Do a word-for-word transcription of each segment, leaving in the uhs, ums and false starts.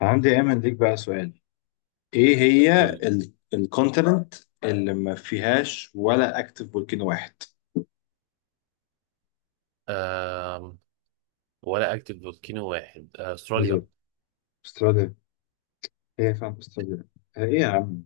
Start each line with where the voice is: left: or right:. left: عندي يا ايمن ليك بقى سؤال. ايه هي
right: قول.
left: الكونتيننت اللي ما فيهاش ولا اكتف فولكانو واحد؟
right: آم، ولا اكتف فولكينو واحد، استراليا.
left: بالظبط، استراليا. هي فعلا استراليا. ايه يا عم،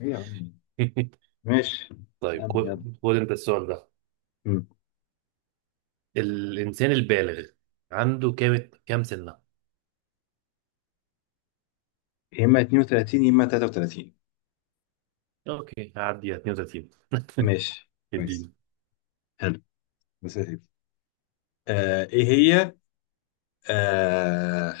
left: ايه يا عم. ماشي،
right: طيب،
left: اسألني
right: خد
left: يلا.
right: خد انت السؤال ده.
left: مم.
right: الانسان البالغ عنده كام كام سنه؟
left: يا اما اتنين وتلاتين يا اما تلاتة وتلاتين.
right: اوكي، هعدي اتنين وتلاتين.
left: ماشي كويس.
right: اديني.
left: حلو، بس يا سيدي. آه ايه هي؟ آه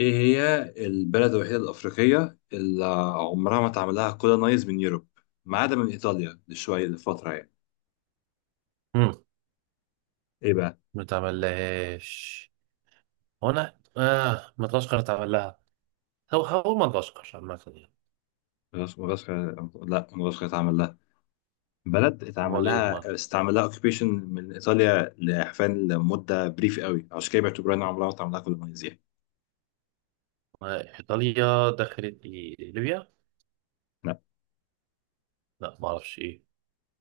left: ايه هي البلد الوحيدة الأفريقية اللي عمرها ما اتعمل لها كولونايز من يوروب، ما عدا من إيطاليا لشوية لفترة يعني.
right: مم،
left: ايه،
right: ما تعملهاش. هو انا اه مدغشقر اتعمل لها؟ هو هو مدغشقر عامة يعني.
left: مدغشقر لا، مدغشقر اتعمل لها بلد، اتعمل
right: امال ايه امال؟
left: لها استعمل لها اوكيبيشن من ايطاليا لحفان لمده بريف قوي، عشان كده بيعتبروها انها عمرها ما اتعمل لها كولونيز يعني.
right: آه، ايطاليا دخلت ايه، ليبيا؟
left: لا،
right: لا، ما اعرفش ايه.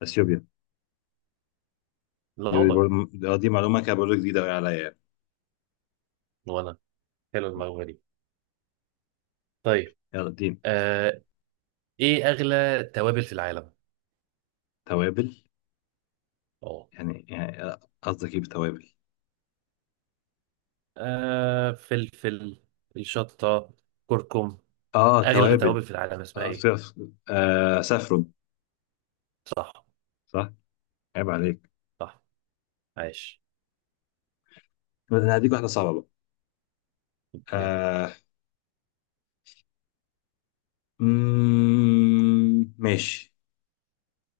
left: اثيوبيا.
right: لا
left: دي
right: والله.
left: برضه، آه، دي معلومه كده برضه جديده قوي عليا يعني.
right: وانا... حلو
left: م.
right: المعلومة دي. طيب.
left: يلا اديني.
right: آه ايه اغلى توابل في العالم؟
left: توابل.
right: اه.
left: يعني يعني آه، قصدك ايه بتوابل؟
right: آه، فلفل، شطة، كركم.
left: اه،
right: أغلى
left: توابل.
right: توابل في العالم اسمها
left: آه، ف-
right: إيه؟
left: ف- آه، سافرون.
right: صح.
left: صح. عيب عليك.
right: صح، عاش.
left: انا هديك واحده صعبه بقى.
right: أوكي.
left: آه. مم، ماشي.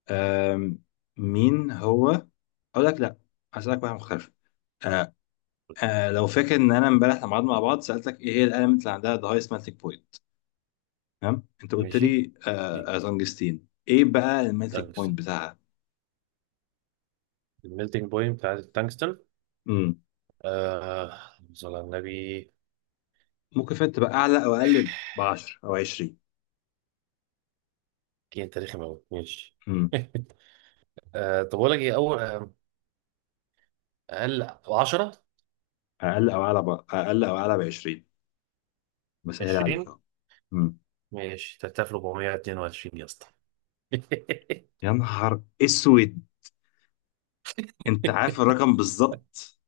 left: آم، مين هو؟ اقول لك لا، هسألك واحدة مختلفة. آه. آه لو فاكر ان انا امبارح لما قعدنا مع بعض سألتك ايه هي الاليمنت اللي عندها the highest melting point. تمام، انت قلت
right: ماشي.
left: لي
right: إيه،
left: آه تنجستين. ايه بقى الميلتنج بوينت
right: تانكستن.
left: بتاعها؟
right: الميلتنج بوينت بتاعت التانكستن.
left: امم
right: آه صلى على النبي.
left: ممكن فات تبقى اعلى او اقل ب عشرة او عشرين.
right: دي أنت رخم أوي، ماشي.
left: امم
right: آه طب أقول لك إيه؟ أول آه، أقل. عشرة.
left: اقل او اعلى ب... اقل او اعلى ب عشرين. بسهل عليك
right: عشرين.
left: اهو. امم
right: ماشي، تلات الاف واربعمية اتنين وعشرين يا اسطى.
left: يا نهار اسود، انت عارف الرقم بالظبط.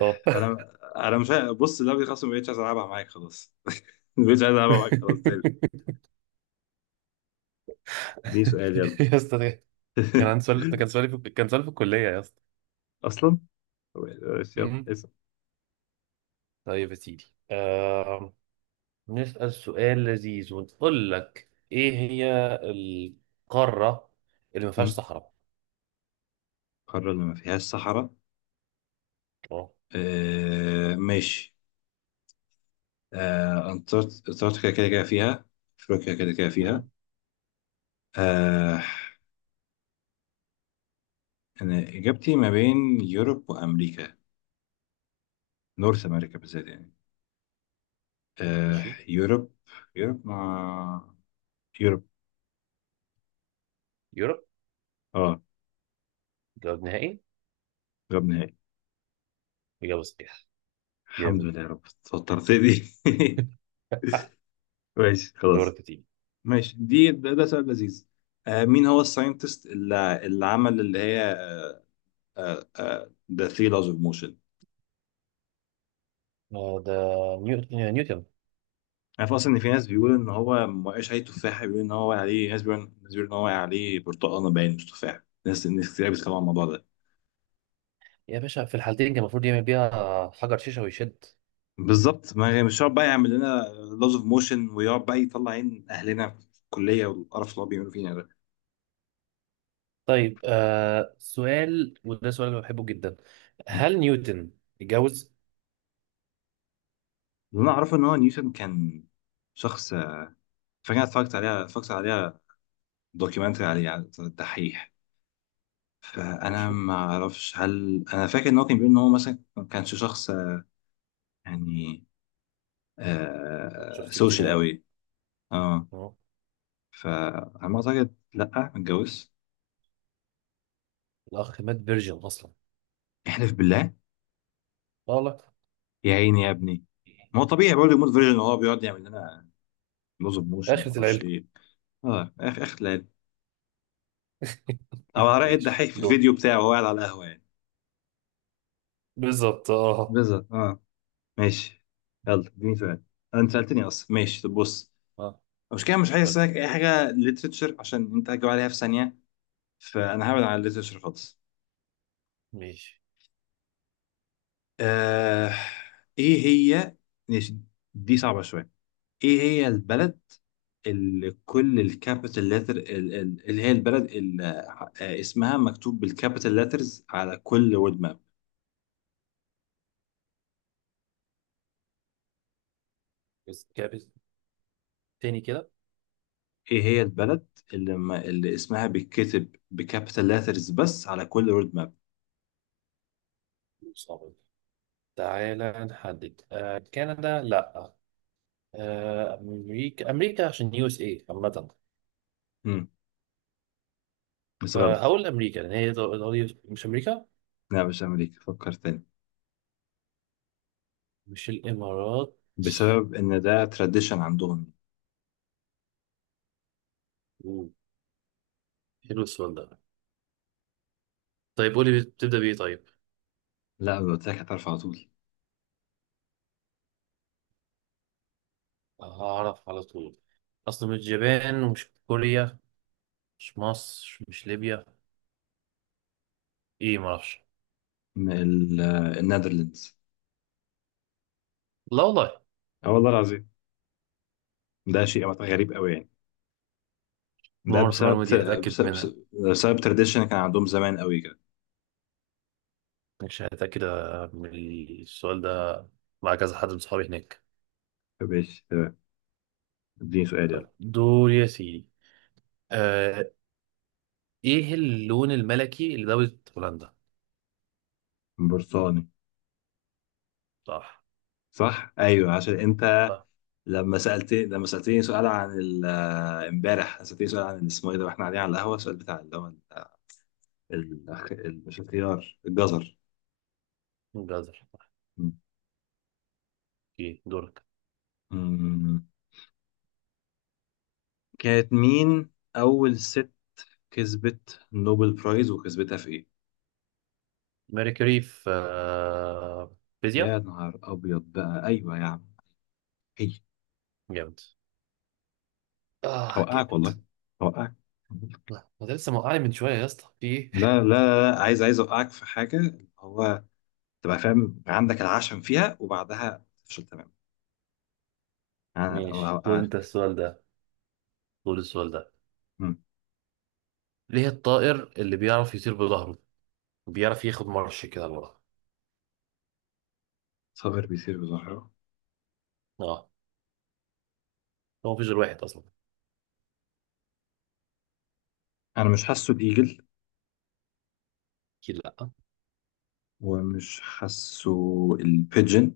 right: اه.
left: انا انا مش عارف، بص اللعبه دي خلاص ما بقتش عايز العبها معاك خلاص. ما بقتش عايز العبها معاك خلاص تاني. دي سؤال، يلا.
right: يا اسطى، كان عندي سؤال. ده كان سؤالي في... كان سؤالي في الكلية يا اسطى.
left: اصلا بس يلا
right: مم.
left: اسال.
right: طيب يا سيدي. آه... نسأل سؤال لذيذ ونقول لك: ايه هي القارة اللي ما فيهاش
left: مم.
right: صحراء؟
left: قارة اللي ما فيهاش صحراء.
right: اه.
left: آه، ماشي. آه أنتاركت- انتاركتيكا كده كده فيها. افريقيا كده كده فيها.
right: مم.
left: آه. انا اجابتي ما بين يوروب وامريكا، نورث امريكا بالذات يعني. آه.
right: ماشي.
left: يوروب، يوروب مع، يوروب.
right: يوروب،
left: اه،
right: جواب نهائي.
left: جاب نهائي.
right: إجابة صحيحة.
left: الحمد
right: جامد.
left: لله يا رب، توترت دي. ماشي خلاص.
right: دورك يا سيدي.
left: ماشي، دي ده, ده سؤال لذيذ. آه، مين هو الساينتست اللي, اللي عمل اللي هي ذا ثري لاز اوف موشن؟
right: آه، ده نيوتن نيوتن.
left: عارف اصلا ان في ناس بيقولوا ان هو ما وقعش عليه تفاحه، بيقولوا ان هو وقع عليه، ناس بيقولوا ناس بيقولوا ان هو وقع عليه برتقانه باين، مش تفاح. ناس ناس كتير بيتكلموا عن الموضوع ده.
right: يا باشا، في الحالتين كان المفروض يعمل بيها حجر شيشة ويشد.
left: بالظبط، ما مش هيقعد بقى يعمل لنا لاز اوف موشن ويقعد بقى يطلع عين اهلنا في الكليه والقرف اللي هو بيعملوا فينا ده.
right: طيب آه سؤال، وده سؤال انا بحبه جدا. هل نيوتن اتجوز؟
left: اللي انا اعرفه ان هو نيوتن كان شخص، آه، فاكر، اتفرجت عليها اتفرجت عليها دوكيومنتري عليه على الدحيح. فانا
right: ماشي.
left: ما اعرفش، هل انا فاكر ان هو كان بيقول ان هو مثلا ما كانش شخص آه، يعني، آه،
right: شفت،
left: سوشيال
right: اجتماعي.
left: قوي. اه،
right: اه.
left: فعلى ما اعتقد لا، ما اتجوزش.
right: الاخ مات فيرجن اصلا.
left: احلف بالله.
right: والله.
left: يا عيني يا ابني. ما هو طبيعي برضه يموت فيرجن وهو بيقعد يعمل لنا لوز اوف موشن وما
right: اخرة
left: اعرفش
right: العلم.
left: ايه. اه اخ اخلال. او على رأي
right: ايش
left: الدحيح في
right: دول؟
left: الفيديو بتاعه وهو قاعد على القهوه يعني.
right: بالظبط اه.
left: بالظبط اه. ماشي، يلا اديني سؤال. انت سالتني اصلا، ماشي طب بص،
right: اه،
left: مش كده مش عايز
right: قول لي.
left: اسالك اي حاجه ليترتشر عشان انت هتجاوب عليها في ثانيه. فانا هبعد عن الليترتشر خالص.
right: ماشي.
left: آه... ايه هي؟ ماشي. دي صعبه شويه. ايه هي البلد اللي كل الكابيتال لتر اللي هي البلد اللي آه، اسمها مكتوب بالكابيتال لترز على كل وود ماب؟
right: بس كابت تاني كده.
left: ايه هي البلد اللي, ما اللي اسمها بيتكتب بكابيتال لترز بس على كل وود ماب؟
right: صعب. تعالى نحدد، آه كندا، لا. آه امريكا، امريكا عشان يو اس اي عامة.
left: امم بس غلط.
right: فهقول امريكا لان هي دول دول- مش امريكا.
left: لا، مش امريكا، فكر تاني.
right: مش الامارات.
left: بسبب ان ده تراديشن عندهم.
right: أوه، حلو السؤال ده. طيب، قولي بتبدأ بايه طيب.
left: لا، لو قلت لك هتعرف على طول.
right: هعرف على طول. اصلا مش اليابان ومش كوريا. مش مصر، مش ليبيا. ايه، ما اعرفش.
left: إن ال- آه، النيدرلندز.
right: لا والله.
left: اه والله العظيم، ده شيء غريب قوي يعني. ده
right: نمر في
left: بسبب،
right: المعلومه دي، هتاكد
left: بسبب
right: منها.
left: بسبب تراديشن كان عندهم زمان قوي كده.
right: مش هتاكد آه، من السؤال ده مع كذا حد من صحابي هناك.
left: ماشي تمام. اديني سؤال يلا.
right: طيب دور يا سيدي. آه ايه اللون الملكي لدولة هولندا؟
left: برصاني.
right: صح.
left: صح، ايوه، عشان انت
right: صح.
left: لما سالت، لما سالتني سؤال عن ال- آه، امبارح سالتني سؤال عن اسمه ايه ده واحنا قاعدين على القهوه، السؤال بتاع اللي هو ال- ال- ال- مش الخيار، الجزر.
right: جزر، صح.
left: م-
right: اوكي، دورك.
left: م- كانت مين اول ست كسبت نوبل برايز وكسبتها في ايه؟
right: ميركوري في آه،
left: يا
right: فيزياء.
left: نهار ابيض بقى، ايوه يا عم، هي.
right: جامد. اه
left: اوقعك
right: جامد.
left: والله، اوقعك.
right: ما ده لسه موقعني من شويه يا اسطى، في ايه؟
left: لا لا لا، عايز عايز اوقعك في حاجه هو تبقى فاهم يبقى عندك العشم فيها وبعدها تفشل تماما. انا
right: ماشي،
left: و-
right: خد
left: آه.
right: انت السؤال ده. خد السؤال ده.
left: مم.
right: ليه الطائر اللي بيعرف يطير بظهره بيعرف ياخد مرش كده لورا؟
left: صابر بيصير بظهره.
right: اه. هو مفيش غير واحد اصلا.
left: انا مش حاسه، بيجل؟
right: اكيد لا.
left: ومش حاسه. البيجن.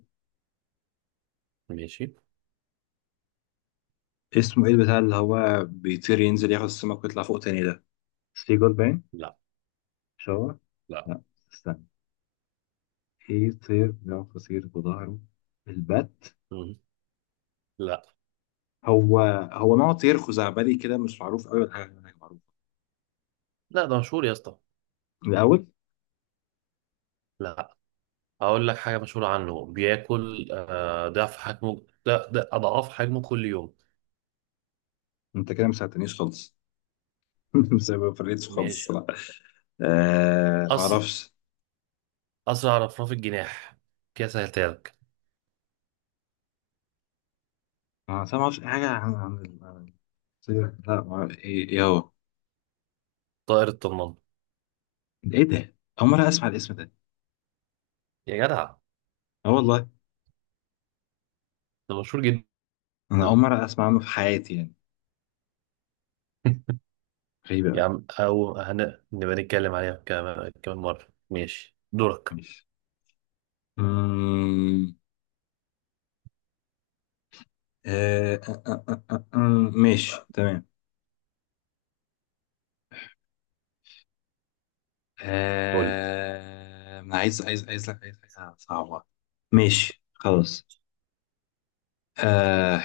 right: ماشي.
left: اسمه ايه البتاع اللي هو بيطير ينزل ياخد السمك ويطلع فوق تاني ده؟ سيجول باين.
right: لا،
left: مش هو.
right: لا.
left: لا. استنى. ايه طير بيعرف يطير بظهره؟ البت.
right: مم. لا.
left: هو هو نوع طير خزعبلي كده مش معروف قوي ولا حاجه هناك معروفه.
right: لا، ده مشهور يا اسطى.
left: الاول.
right: لا، اقول لك حاجه مشهوره عنه. بياكل آه ضعف حجمه، لا ده اضعاف حجمه كل يوم.
left: انت كده ما ساعدتنيش خالص. مش ما فريتش خالص
right: ماشي.
left: الصراحه. آه، ما
right: أس...
left: اعرفش.
right: اسرع رفراف الجناح، كده سهلتها لك.
left: انا أصلاً ما اعرفش اي حاجه عن عن ال- عن السيره، لا ما أعرف، ايه إيه هو؟
right: طائر الطنان.
left: ايه ده؟ اول مره اسمع الاسم ده.
right: يا جدع،
left: اه والله،
right: ده مشهور جدا.
left: انا اول مره اسمع عنه في حياتي يعني. غريبه
right: يا
left: قوي.
right: عم، او هن... نبقى نتكلم عليها كمان كمان مره. ماشي، دورك.
left: ماشي. أمم، آه، آه، آه، آه، آه، آه، ماشي تمام.
right: قول لي.
left: آه، انا عايز عايز عايز لك عايز حاجه صعبه. ماشي خلاص. آه،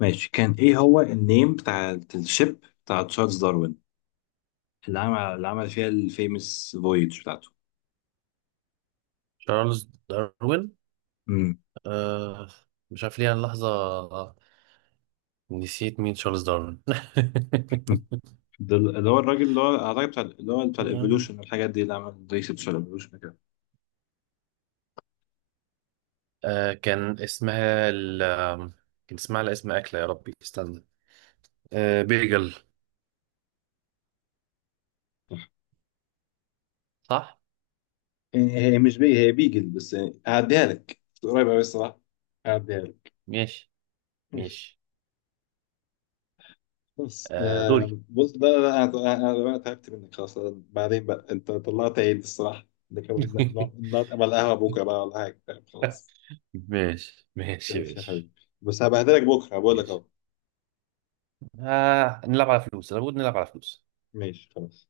left: ماشي، كان ايه هو النيم بتاع الشيب بتاع تشارلز داروين اللي عمل اللي عمل فيها الفيمس فويج بتاعته؟
right: تشارلز داروين.
left: مم.
right: آه مش عارف ليه، انا لحظة نسيت مين تشارلز داروين.
left: ده اللي هو الراجل اللي هو اعتقد بتاع اللي هو بتاع الايفولوشن والحاجات دي، اللي عمل ريسيرش على الايفولوشن كده.
right: آه كان اسمها ال... كان اسمها على اسم أكلة، يا ربي استنى. آه بيجل.
left: صح.
right: صح؟
left: هي هي مش بي هي بيجل بس. هعديها لك قريبة أوي الصراحة، هعديها لك.
right: ماشي.
left: ماشي.
right: ماشي.
left: بس
right: آه دوري.
left: آم، بص، لا لا لا، أنا أنا أنا بقى تعبت منك خلاص، أنا، بعدين بقى أنت طلعت عيد الصراحة ده كمان. نقعد نقعد على القهوة بكرة بقى ولا حاجة، طيب، خلاص.
right: ماشي، ماشي،
left: ماشي يا
right: ماشي،
left: حبيبي، بس هبهدلك بكرة بقول لك
right: ماشي.
left: أهو.
right: آه نلعب على فلوس، أنا بقول نلعب على فلوس.
left: ماشي خلاص.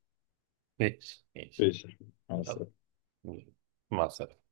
right: ماشي، ماشي.
left: ماشي يا حبيبي، مع
right: يلا.
left: السلامة.
right: مع السلامة.